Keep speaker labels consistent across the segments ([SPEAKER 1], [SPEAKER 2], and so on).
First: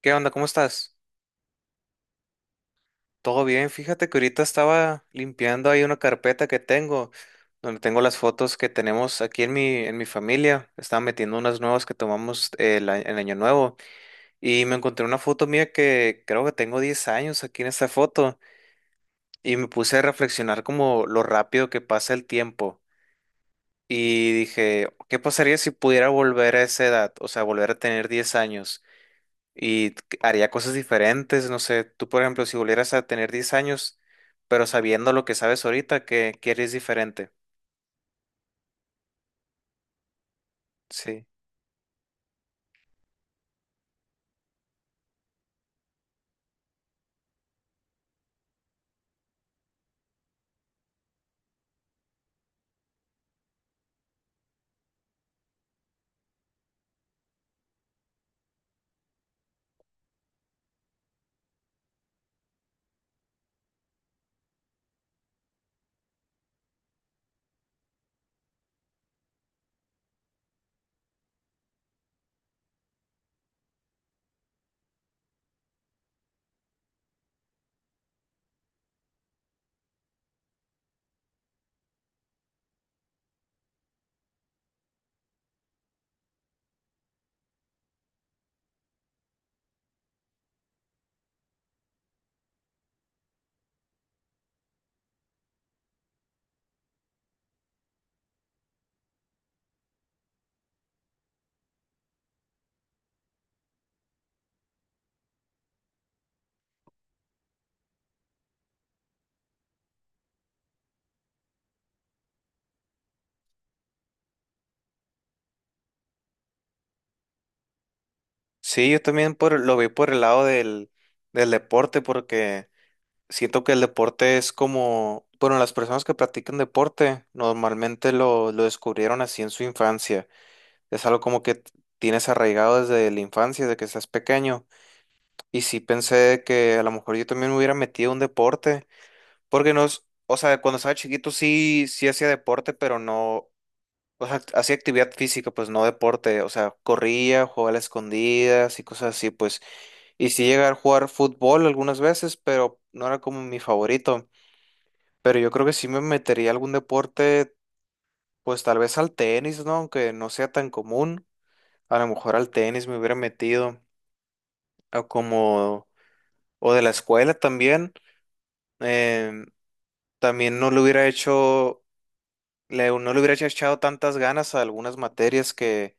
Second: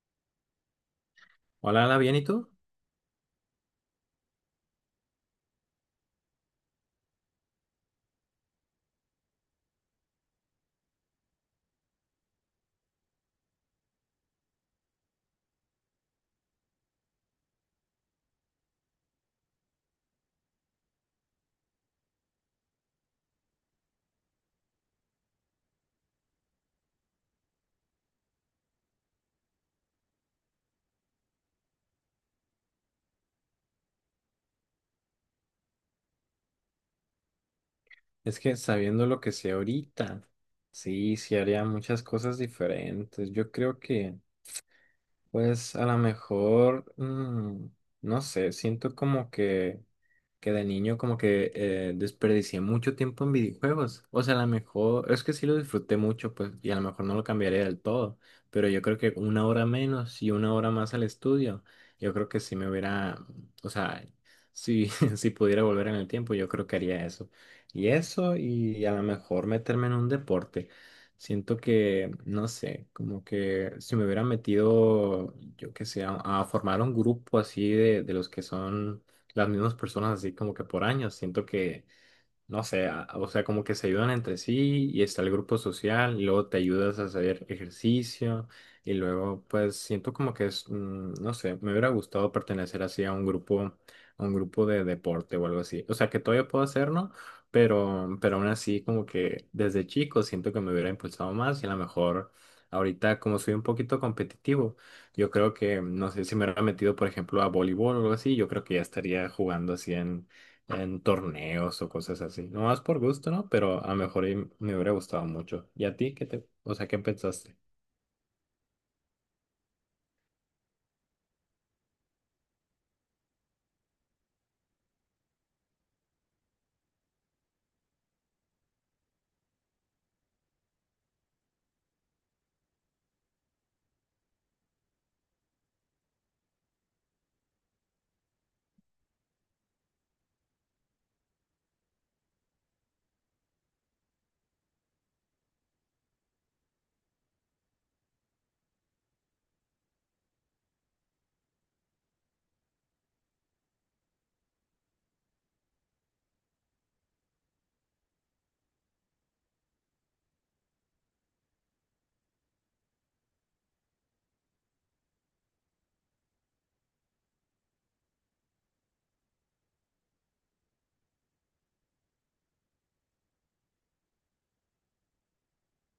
[SPEAKER 1] ¿Qué onda? ¿Cómo estás?
[SPEAKER 2] Hola, Ana, ¿bien y tú?
[SPEAKER 1] Todo bien, fíjate que ahorita estaba limpiando ahí una carpeta que tengo, donde tengo las fotos que tenemos aquí en mi familia. Estaba metiendo unas nuevas que tomamos el año nuevo y me encontré una foto mía que creo que tengo 10 años aquí en esta foto y me puse a reflexionar como lo rápido que pasa el tiempo y dije, ¿qué pasaría si pudiera volver a esa edad? O sea, volver a tener 10 años. Haría cosas diferentes. No sé, tú, por ejemplo, si volvieras a tener 10 años, pero sabiendo lo que sabes ahorita, ¿qué quieres diferente?
[SPEAKER 2] Es que sabiendo lo que sé ahorita, sí,
[SPEAKER 1] Sí.
[SPEAKER 2] sí haría muchas cosas diferentes. Yo creo que, pues, a lo mejor, no sé, siento como que de niño como que desperdicié mucho tiempo en videojuegos. O sea, a lo mejor, es que sí lo disfruté mucho, pues, y a lo mejor no lo cambiaría del todo, pero yo creo que una hora menos y una hora más al estudio, yo creo que sí me hubiera, o sea, si, si pudiera volver en el tiempo, yo creo que haría eso. Y eso, y a lo mejor meterme en un deporte. Siento que, no sé, como que si me hubiera metido, yo qué sé, a, formar un grupo así de, los que son las mismas personas así como que por años. Siento que no sé, o sea, como que se ayudan entre sí y está el grupo social y luego te ayudas a hacer ejercicio y luego pues siento como que es, no sé, me hubiera gustado pertenecer así a un grupo de deporte o algo así. O sea, que todavía puedo hacerlo, pero aún así como que desde chico siento que me hubiera impulsado más y a lo mejor ahorita como soy un poquito competitivo, yo creo que, no sé, si me hubiera metido por ejemplo a voleibol o algo así, yo creo que ya estaría jugando así en torneos o cosas así. No más por gusto, ¿no? Pero a lo mejor y me hubiera gustado mucho. ¿Y a ti qué te, o sea, qué pensaste?
[SPEAKER 1] Sí, yo también por, lo veo por el lado del deporte, porque siento que el deporte es como, bueno, las personas que practican deporte normalmente lo descubrieron así en su infancia. Es algo como tienes arraigado desde la infancia, desde que estás pequeño. Y sí pensé que a lo mejor yo también me hubiera metido a un deporte. Porque nos, o sea, cuando estaba chiquito sí, sí hacía deporte, pero no, o sea, hacía actividad física, pues no deporte, o sea, corría, jugaba a las escondidas y cosas así, pues. Y sí llegué a jugar fútbol algunas veces, pero no era como mi favorito. Pero yo creo que sí me metería a algún deporte, pues tal vez al tenis, ¿no? Aunque no sea tan común, a lo mejor al tenis me hubiera metido, o como, o de la escuela también. Em, También no lo hubiera hecho, no le hubiera echado tantas ganas a algunas materias que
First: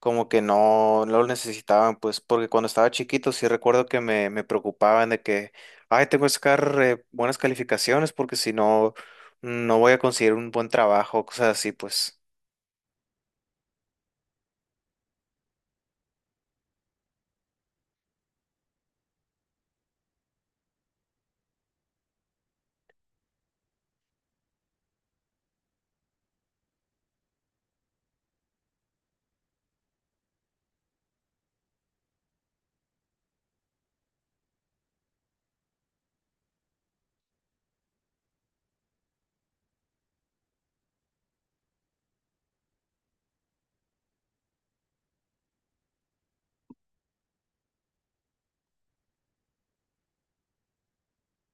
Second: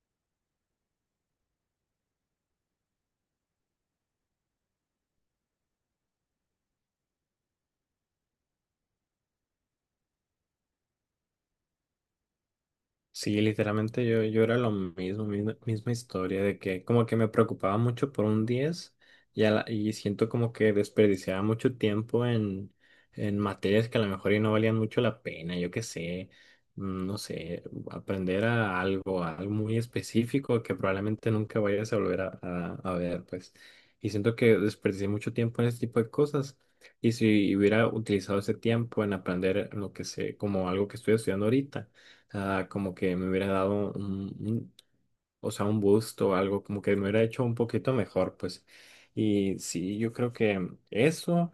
[SPEAKER 1] como que no, no lo necesitaban, pues porque cuando estaba chiquito sí recuerdo que me preocupaban de que, ay, tengo que sacar buenas calificaciones porque si no, no voy a conseguir un buen trabajo, cosas así, pues.
[SPEAKER 2] Sí, literalmente yo, yo era lo mismo, misma, misma historia, de que como que me preocupaba mucho por un 10 y, y siento como que desperdiciaba mucho tiempo en, materias que a lo mejor y no valían mucho la pena, yo qué sé, no sé, aprender a algo muy específico que probablemente nunca vayas a volver a, a ver, pues. Y siento que desperdicié mucho tiempo en ese tipo de cosas. Y si hubiera utilizado ese tiempo en aprender lo que sé, como algo que estoy estudiando ahorita sea, como que me hubiera dado un, o sea, un busto o algo, como que me hubiera hecho un poquito mejor, pues. Y sí, yo creo que eso,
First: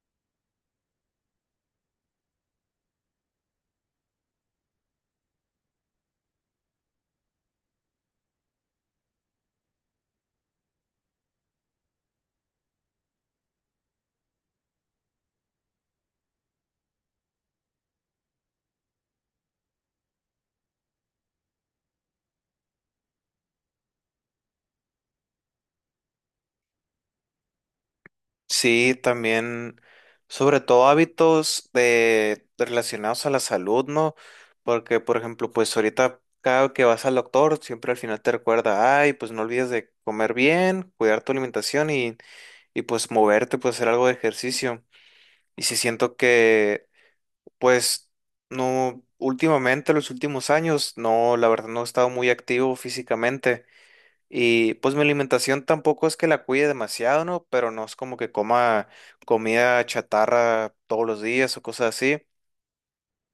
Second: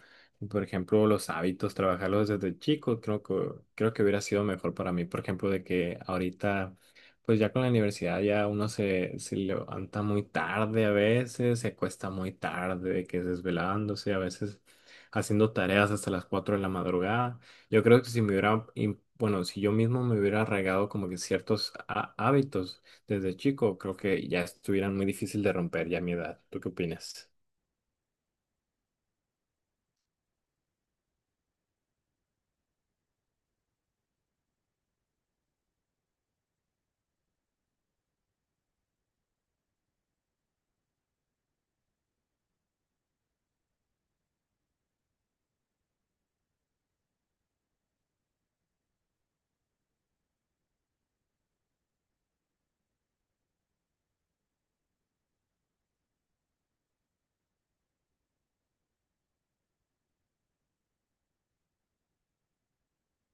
[SPEAKER 2] por ejemplo, los hábitos, trabajarlos desde chico, creo que hubiera sido mejor para mí, por ejemplo, de que ahorita, pues ya con la universidad ya uno se, se levanta muy tarde a veces, se cuesta muy tarde, de que desvelándose, a veces haciendo tareas hasta las 4 de la madrugada. Yo creo que si me hubiera, bueno, si yo mismo me hubiera arraigado como que ciertos hábitos, desde chico, creo que ya estuvieran muy difícil de romper ya a mi edad. ¿Tú qué opinas?
[SPEAKER 1] Sí, también, sobre todo hábitos de relacionados a la salud, ¿no? Porque, por ejemplo, pues ahorita cada que vas al doctor, siempre al final te recuerda, ay, pues no olvides de comer bien, cuidar tu alimentación y pues moverte, pues hacer algo de ejercicio. Y si siento que, pues, no, últimamente, los últimos años, no, la verdad no he estado muy activo físicamente. Y pues mi alimentación tampoco es que la cuide demasiado, ¿no? Pero no es como que coma comida chatarra todos los días o cosas así.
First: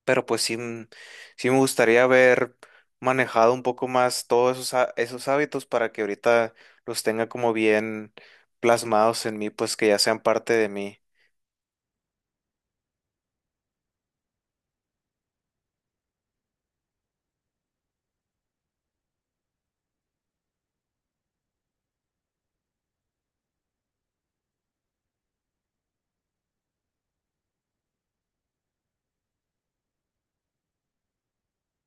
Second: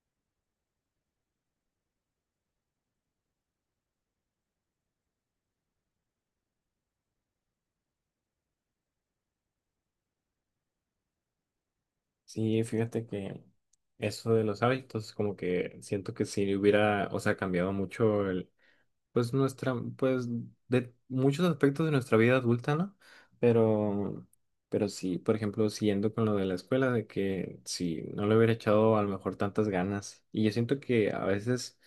[SPEAKER 1] Pero pues sí me gustaría haber manejado un poco más todos esos hábitos para que ahorita los tenga como bien plasmados en mí, pues que ya sean parte de mí.
[SPEAKER 2] Sí, fíjate que eso de los hábitos, como que siento que sí hubiera, o sea, cambiado mucho el, pues nuestra, pues de muchos aspectos de nuestra vida adulta, ¿no? Pero, pero sí, por ejemplo, siguiendo con lo de la escuela, de que si no le hubiera echado a lo mejor tantas ganas. Y yo siento que a veces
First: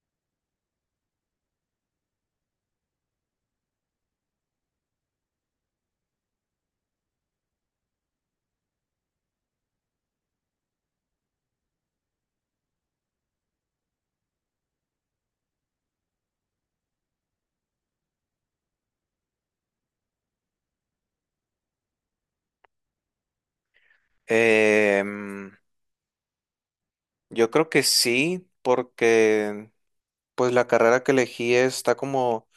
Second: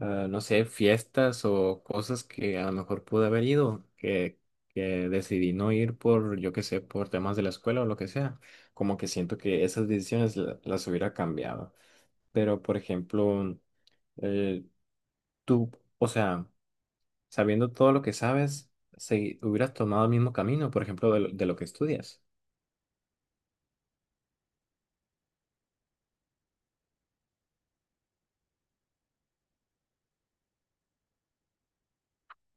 [SPEAKER 2] ah, no sé, fiestas o cosas que a lo mejor pude haber ido, que, decidí no ir por, yo qué sé, por temas de la escuela o lo que sea. Como que siento que esas decisiones las hubiera cambiado. Pero, por ejemplo, eh, tú, o sea, sabiendo todo lo que sabes, si hubieras tomado el mismo camino, por ejemplo, de, de lo que estudias.
[SPEAKER 1] Em, yo creo que sí, porque pues la carrera que elegí está como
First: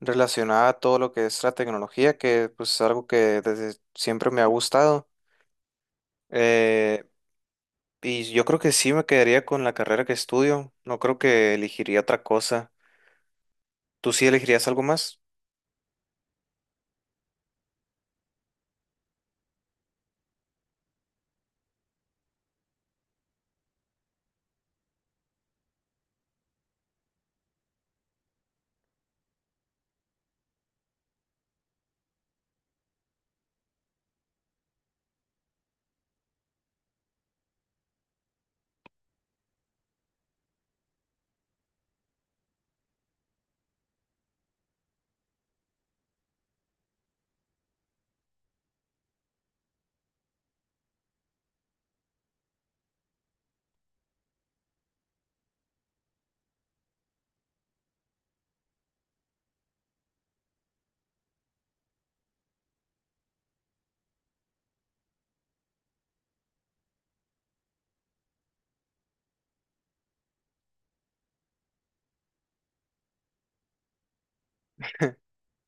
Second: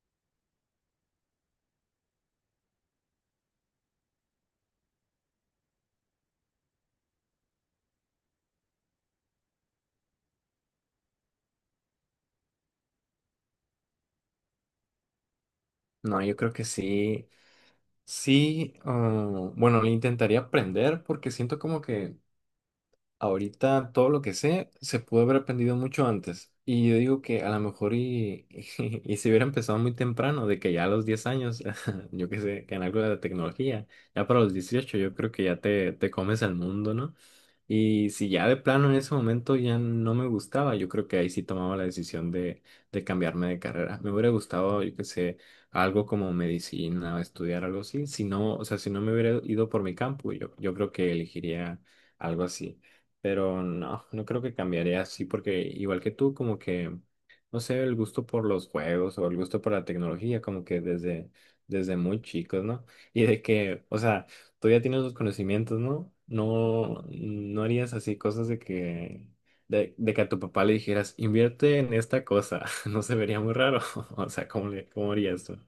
[SPEAKER 1] relacionada a todo lo que es la tecnología, que pues es algo que desde siempre me ha gustado. Eh, y yo creo que sí me quedaría con la carrera que estudio. No creo que elegiría otra cosa. ¿Tú sí elegirías algo más?
[SPEAKER 2] No, yo creo que sí, sí, ah, bueno, lo intentaría aprender porque siento como que ahorita todo lo que sé se pudo haber aprendido mucho antes. Y yo digo que a lo mejor y, y, se hubiera empezado muy temprano, de que ya a los 10 años, yo qué sé, que en algo de la tecnología, ya para los 18 yo creo que ya te, comes al mundo, ¿no? Y si ya de plano en ese momento ya no me gustaba, yo creo que ahí sí tomaba la decisión de, cambiarme de carrera. Me hubiera gustado, yo qué sé, algo como medicina, estudiar algo así. Si no, o sea, si no me hubiera ido por mi campo, yo creo que elegiría algo así. Pero no, no creo que cambiaría así porque igual que tú, como que, no sé, el gusto por los juegos o el gusto por la tecnología, como que desde, muy chicos, ¿no? Y de que, o sea, tú ya tienes los conocimientos, ¿no? No, no harías así cosas de que, de, que a tu papá le dijeras, invierte en esta cosa, no se vería muy raro, o sea, ¿cómo le, cómo harías tú?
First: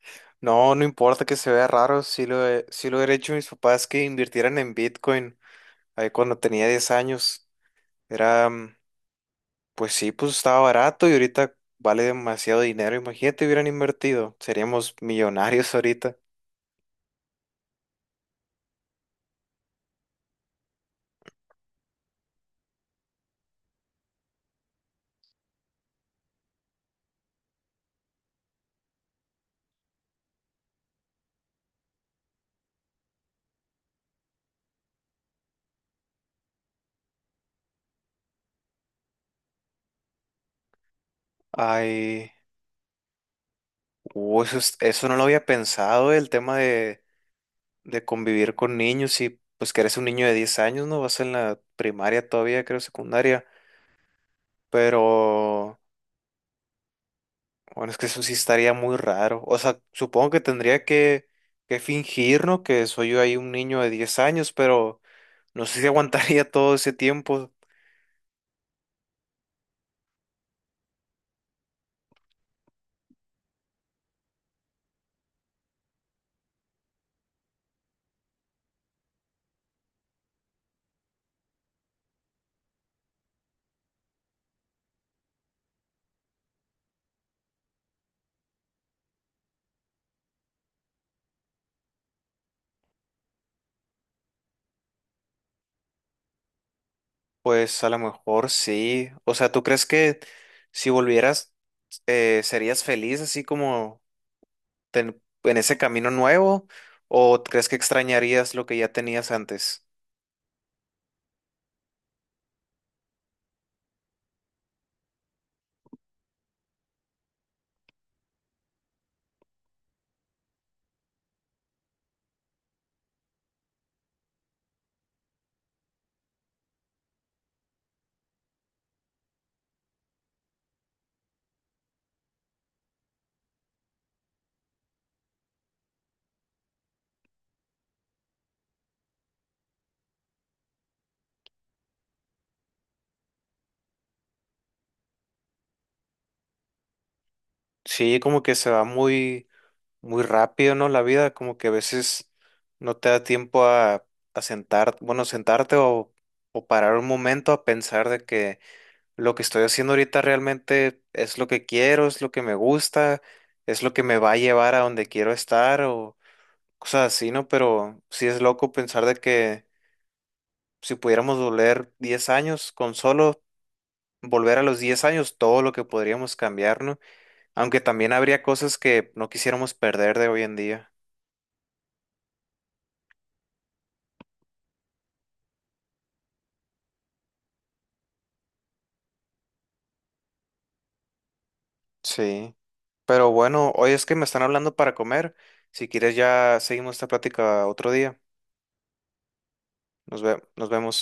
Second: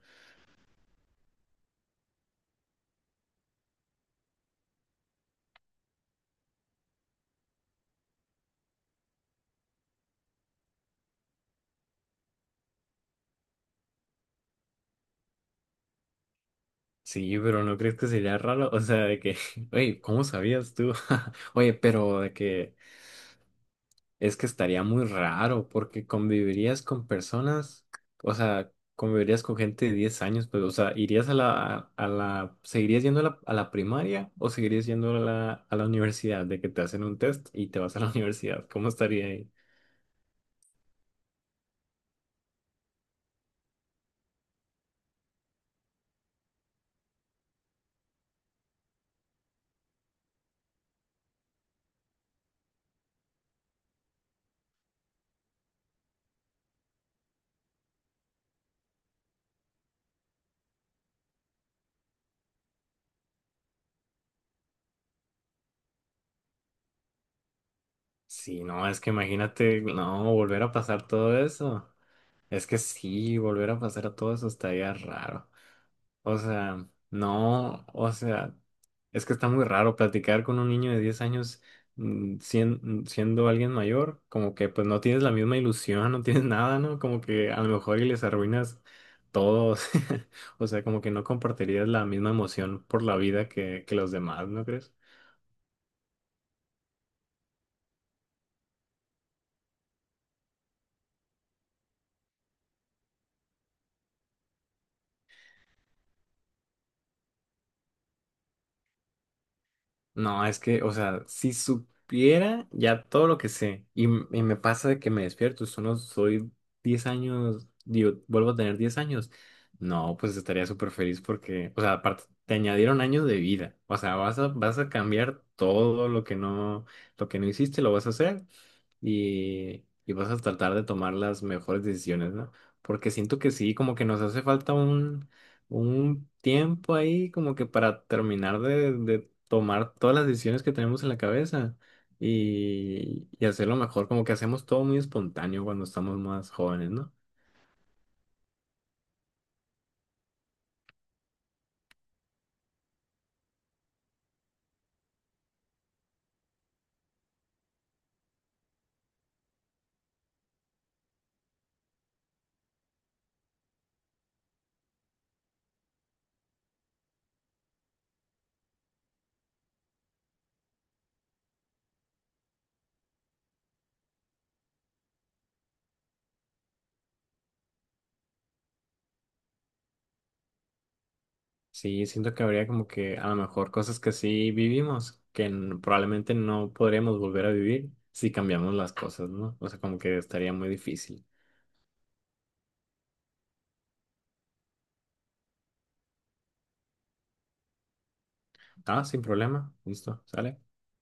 [SPEAKER 1] No, no importa que se vea raro, sí lo he hecho mis papás que invirtieran en Bitcoin ahí cuando tenía 10 años. Era pues sí, pues estaba barato y ahorita vale demasiado dinero. Imagínate, hubieran invertido. Seríamos millonarios ahorita.
[SPEAKER 2] Sí, pero ¿no crees que sería raro? O sea, de que, oye, ¿cómo sabías tú? Oye, pero de que... Es que estaría muy raro porque convivirías con personas, o sea, convivirías con gente de 10 años, pero, o sea, irías a la, ¿seguirías yendo a la, primaria o seguirías yendo a la, universidad? De que te hacen un test y te vas a la universidad. ¿Cómo estaría ahí?
[SPEAKER 1] Ay, eso, eso no lo había pensado, el tema de convivir con niños y pues que eres un niño de 10 años, ¿no? Vas en la primaria todavía, creo, secundaria. Pero, bueno, es que eso sí estaría muy raro. O sea, supongo que tendría que fingir, ¿no? Que soy yo ahí un niño de 10 años, pero no sé si aguantaría todo ese tiempo.
[SPEAKER 2] Sí, no, es que imagínate, no, volver a pasar todo eso. Es que sí, volver a pasar todo eso estaría raro. O sea, no, o sea, es que está muy raro platicar con un niño de 10 años siendo alguien mayor, como que pues no tienes la misma ilusión, no tienes nada, ¿no? Como que a lo mejor y les arruinas todo, o sea, como que no compartirías la misma emoción por la vida que, los demás, ¿no crees?
[SPEAKER 1] Pues a lo mejor sí. O sea, ¿tú crees que si volvieras serías feliz así como en ese camino nuevo? ¿O crees que extrañarías lo que ya tenías antes?
[SPEAKER 2] No, es que, o sea, si supiera ya todo lo que sé y, y me pasa de que me despierto, solo soy 10 años, digo, vuelvo a tener 10 años, no, pues estaría súper feliz porque, o sea, aparte, te añadieron años de vida, o sea, vas a, cambiar todo lo que no hiciste, lo vas a hacer y, vas a tratar de tomar las mejores decisiones, ¿no? Porque siento que sí, como que nos hace falta un, tiempo ahí, como que para terminar de, tomar todas las decisiones que tenemos en la cabeza y, hacerlo mejor, como que hacemos todo muy espontáneo cuando estamos más jóvenes, ¿no?
[SPEAKER 1] Sí, como que se va muy, muy rápido, ¿no? La vida, como que a veces no te da tiempo a sentar, bueno, sentarte o parar un momento a pensar de que lo que estoy haciendo ahorita realmente es lo que quiero, es lo que me gusta, es lo que me va a llevar a donde quiero estar o cosas así, ¿no? Pero sí es loco pensar de que si pudiéramos volver 10 años, con solo volver a los 10 años, todo lo que podríamos cambiar, ¿no? Aunque también habría cosas que no quisiéramos perder de hoy en día.
[SPEAKER 2] Sí, siento que habría como que a lo mejor cosas que sí vivimos, que probablemente no podríamos volver a vivir si cambiamos las cosas, ¿no? O sea, como que estaría muy difícil.
[SPEAKER 1] Sí. Pero bueno, hoy es que me están hablando para comer. Si quieres ya seguimos esta plática otro día.
[SPEAKER 2] Ah, sin problema, listo, sale.
[SPEAKER 1] Nos vemos.